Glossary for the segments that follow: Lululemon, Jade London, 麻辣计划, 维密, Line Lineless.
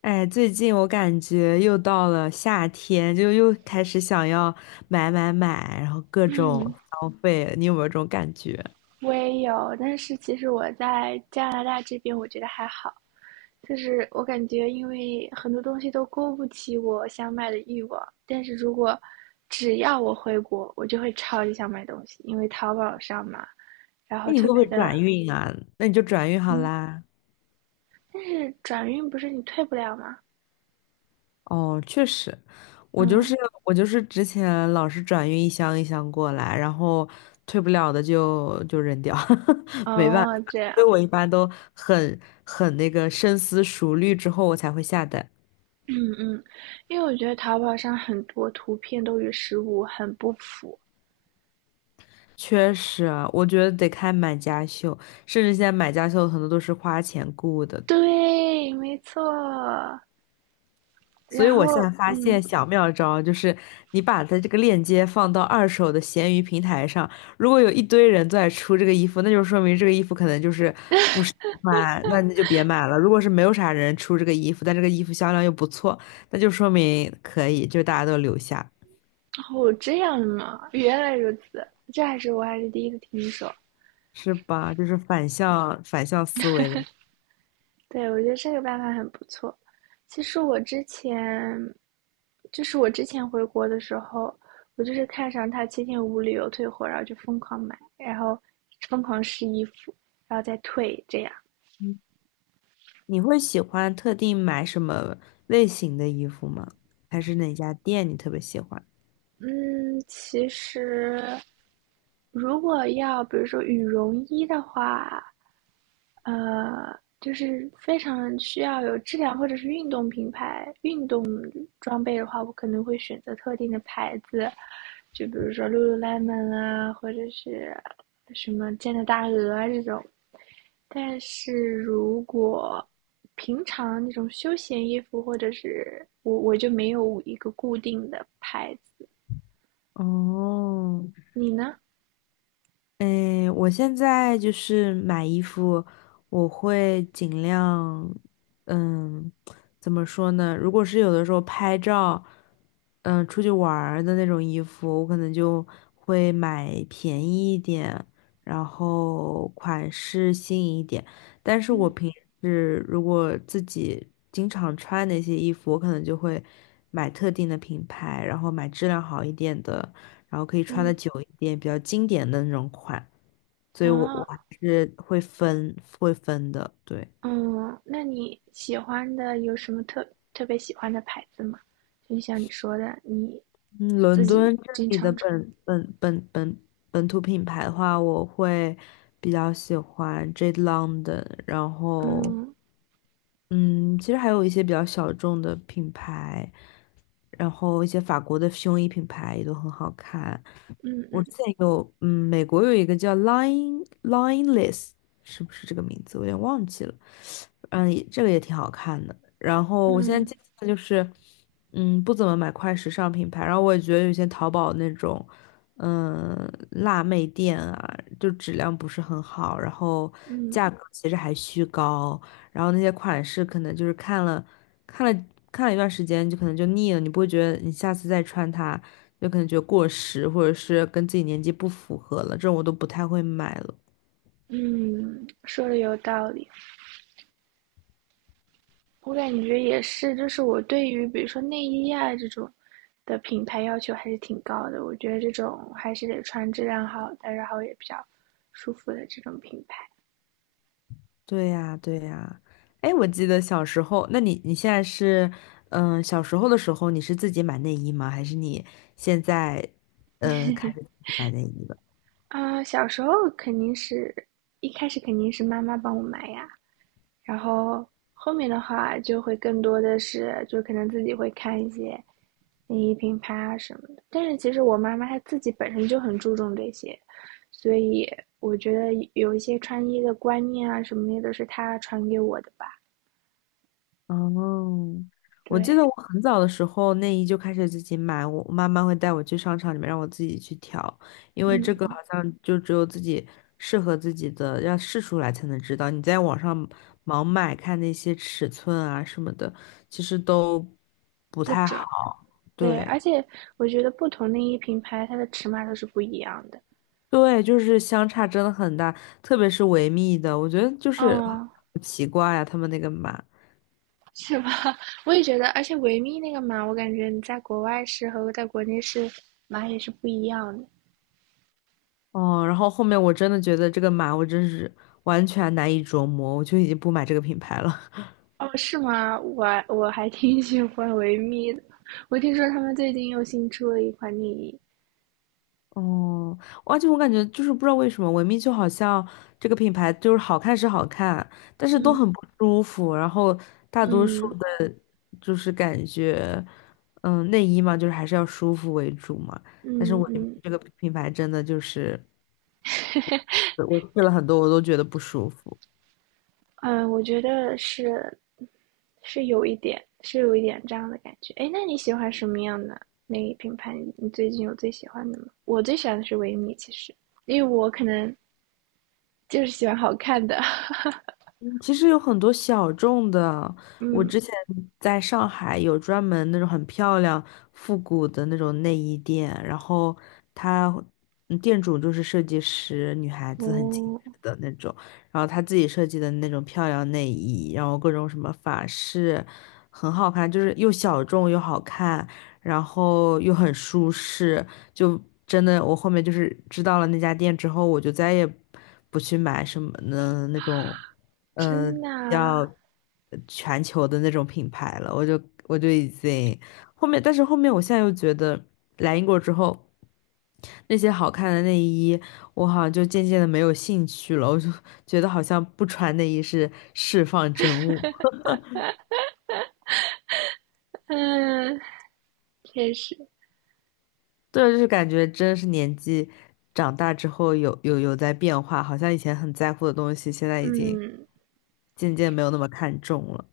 哎，最近我感觉又到了夏天，就又开始想要买买买，然后各种消费，你有没有这种感觉？我也有，但是其实我在加拿大这边，我觉得还好，就是我感觉因为很多东西都勾不起我想买的欲望，但是如果只要我回国，我就会超级想买东西，因为淘宝上嘛，然后哎，你特会不别会的。转运啊？那你就转运好嗯，啦。但是转运不是你退不了吗？哦，确实，我就嗯。是我就是之前老是转运一箱一箱过来，然后退不了的就扔掉，没办法，哦，这所以样。我一般都很那个深思熟虑之后我才会下单。嗯嗯。因为我觉得淘宝上很多图片都与实物很不符。确实啊，我觉得得看买家秀，甚至现在买家秀很多都是花钱雇的。对，没错。所以然我现在后发嗯。现小妙招就是，你把它这个链接放到二手的闲鱼平台上，如果有一堆人都在出这个衣服，那就说明这个衣服可能就是买，那你就别买了。如果是没有啥人出这个衣服，但这个衣服销量又不错，那就说明可以，就大家都留下，哦，这样吗？原来如此，这还是我还是第一次听说。是吧？就是反向思维。对，我觉得这个办法很不错。其实我之前，就是我之前回国的时候，我就是看上它7天无理由退货，然后就疯狂买，然后疯狂试衣服，然后再退，这样。你会喜欢特定买什么类型的衣服吗？还是哪家店你特别喜欢？嗯，其实如果要比如说羽绒衣的话，就是非常需要有质量或者是运动品牌、运动装备的话，我可能会选择特定的牌子，就比如说 Lululemon 啊，或者是什么健力大鹅啊这种。但是如果平常那种休闲衣服，或者是我就没有一个固定的牌子。哦，你呢？嗯，我现在就是买衣服，我会尽量，嗯，怎么说呢？如果是有的时候拍照，出去玩儿的那种衣服，我可能就会买便宜一点，然后款式新颖一点。但是我嗯平时如果自己经常穿那些衣服，我可能就会买特定的品牌，然后买质量好一点的。然后可以穿的嗯。久一点，比较经典的那种款。所以我还啊。是会分的，对。嗯，那你喜欢的有什么特别喜欢的牌子吗？就像你说的，你嗯，自伦己敦这经里的常穿。本土品牌的话，我会比较喜欢 Jade London，然后嗯嗯，其实还有一些比较小众的品牌，然后一些法国的胸衣品牌也都很好看。嗯我嗯之前有，嗯，美国有一个叫 Line Lineless，是不是这个名字？我有点忘记了。嗯，也这个也挺好看的。然后我现在嗯接下来就是，不怎么买快时尚品牌，然后我也觉得有些淘宝那种，辣妹店啊，就质量不是很好，然后嗯价格其实还虚高。然后那些款式可能就是看了看了一段时间，就可能就腻了，你不会觉得你下次再穿它，就可能觉得过时，或者是跟自己年纪不符合了，这种我都不太会买了。嗯。说的有道理。我感觉也是，就是我对于比如说内衣啊这种的品牌要求还是挺高的。我觉得这种还是得穿质量好的，然后也比较舒服的这种品牌。对呀，对呀。哎，我记得小时候，那你现在是，小时候的时候你是自己买内衣吗？还是你现在开始自己买内衣了？啊、小时候肯定是一开始肯定是妈妈帮我买呀。然后后面的话就会更多的是，就可能自己会看一些内衣品牌啊什么的。但是其实我妈妈她自己本身就很注重这些，所以我觉得有一些穿衣的观念啊什么的都是她传给我的吧。哦，我记对。得我很早的时候内衣就开始自己买，我妈妈会带我去商场里面让我自己去挑，因为这个好嗯，像就只有自己适合自己的，要试出来才能知道。你在网上盲买看那些尺寸啊什么的，其实都不不太好。准。对，对而且我觉得不同内衣品牌它的尺码都是不一样的。对，就是相差真的很大，特别是维密的，我觉得就是好嗯，奇怪呀、他们那个码。是吧？我也觉得，而且维密那个码，我感觉你在国外试和在国内试码也是不一样的。哦，然后后面我真的觉得这个码我真是完全难以琢磨，我就已经不买这个品牌了。哦，是吗？我还挺喜欢维密的。我听说他们最近又新出了一款内衣。哦，而且我感觉就是不知道为什么，维密就好像这个品牌就是好看是好看，但是都嗯很不舒服。然后大多数嗯的，就是感觉，内衣嘛，就是还是要舒服为主嘛。但是嗯维密嗯这个品牌真的就是，我试了很多，我都觉得不舒服。嗯，我觉得是有一点，是有一点这样的感觉。哎，那你喜欢什么样的内衣品牌？你最近有最喜欢的吗？我最喜欢的是维密，其实，因为我可能就是喜欢好看的。嗯，其实有很多小众的，我嗯。之前在上海有专门那种很漂亮、复古的那种内衣店，然后它店主就是设计师，女孩子很精哦，致的那种，然后她自己设计的那种漂亮内衣，然后各种什么法式，很好看，就是又小众又好看，然后又很舒适，就真的我后面就是知道了那家店之后，我就再也不去买什么的那种，呃，真的啊。要全球的那种品牌了。我就已经后面，但是后面我现在又觉得来英国之后，那些好看的内衣，我好像就渐渐的没有兴趣了。我就觉得好像不穿内衣是释放真我。嗯，确实。对，就是感觉真是年纪长大之后有在变化，好像以前很在乎的东西，现在已经嗯。渐渐没有那么看重了。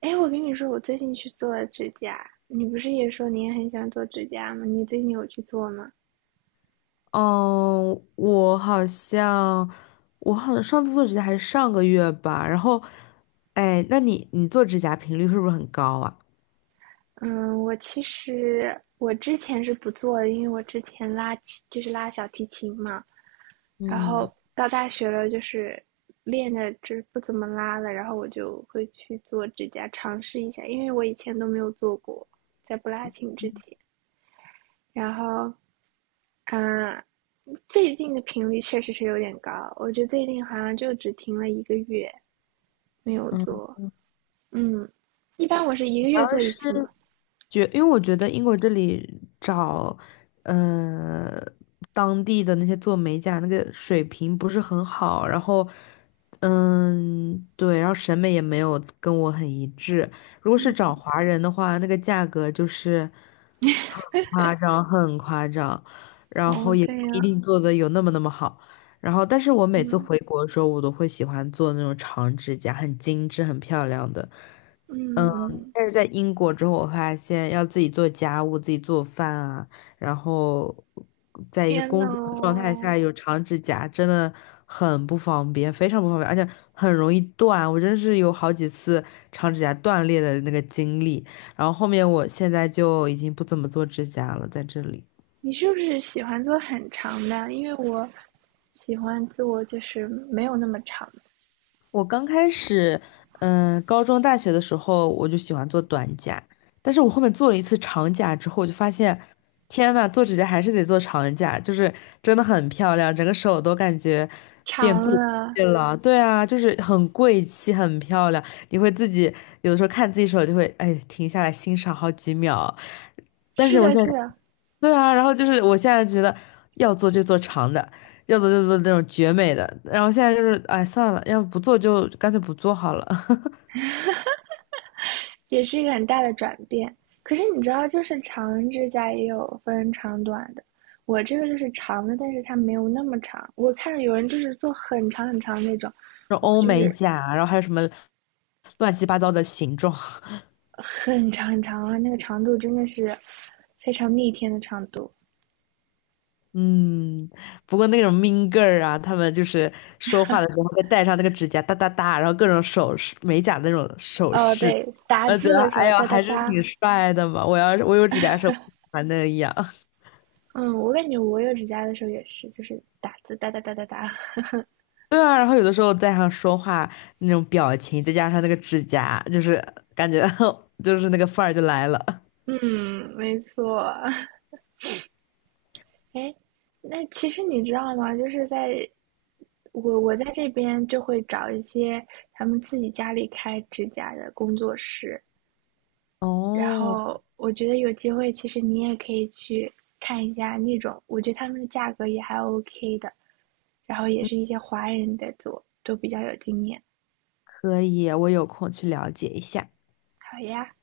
哎，我跟你说，我最近去做了指甲。你不是也说你也很喜欢做指甲吗？你最近有去做吗？嗯，我好像上次做指甲还是上个月吧，然后，哎，那你做指甲频率是不是很高啊？嗯，我其实我之前是不做的，因为我之前拉琴就是拉小提琴嘛，然嗯后到大学了就是练的就是不怎么拉了，然后我就会去做指甲尝试一下，因为我以前都没有做过，在不拉琴之前。然后，嗯，最近的频率确实是有点高，我觉得最近好像就只停了一个月没有嗯，做。嗯，一般我是一主个月要做一次嘛。是觉，因为我觉得英国这里找，呃，当地的那些做美甲那个水平不是很好，然后，嗯，对，然后审美也没有跟我很一致。如果是找嗯，华人的话，那个价格就是很夸张，很夸张，然后哦，也这不一样。定做的有那么那么好。然后，但是我每次嗯回国的时候，我都会喜欢做那种长指甲，很精致、很漂亮的。嗯。嗯嗯。但是在英国之后，我发现要自己做家务、自己做饭啊，然后在一个天工呐作的状态下哦，有长指甲，真的很不方便，非常不方便，而且很容易断。我真是有好几次长指甲断裂的那个经历。然后后面我现在就已经不怎么做指甲了，在这里。你是不是喜欢做很长的？因为我喜欢做就是没有那么长。我刚开始，高中、大学的时候我就喜欢做短甲，但是我后面做了一次长甲之后，我就发现，天呐，做指甲还是得做长甲，就是真的很漂亮，整个手都感觉变长贵了。气了。对啊，就是很贵气，很漂亮。你会自己有的时候看自己手，就会哎停下来欣赏好几秒。但是是我的，现是在。的。对啊，然后就是我现在觉得要做就做长的，要做就做那种绝美的，然后现在就是哎算了，要不做就干脆不做好了。也是一个很大的转变。可是你知道，就是长指甲也有分长短的，我这个就是长的，但是它没有那么长。我看着有人就是做很长很长那种，然后我欧就美是甲啊，然后还有什么乱七八糟的形状，很长很长啊，那个长度真的是非常逆天的长度。嗯，不过那种 mean girl 啊，他们就是说话的时候会戴上那个指甲哒哒哒，然后各种首饰、美甲那种首哦，饰，对，打我觉字得的时哎候呦哒哒还是哒。挺帅的嘛，我要是我有指甲的时候，不喜欢那样。嗯，我感觉我有指甲的时候也是，就是打字哒哒哒哒哒。对啊，然后有的时候在上说话那种表情，再加上那个指甲，就是感觉 就是那个范儿就来了。嗯，没错。哎，那其实你知道吗？就是在我在这边就会找一些他们自己家里开指甲的工作室，然哦，后我觉得有机会，其实你也可以去看一下那种，我觉得他们的价格也还 OK 的，然后也是一些华人在做，都比较有经验。可以，我有空去了解一下。好呀。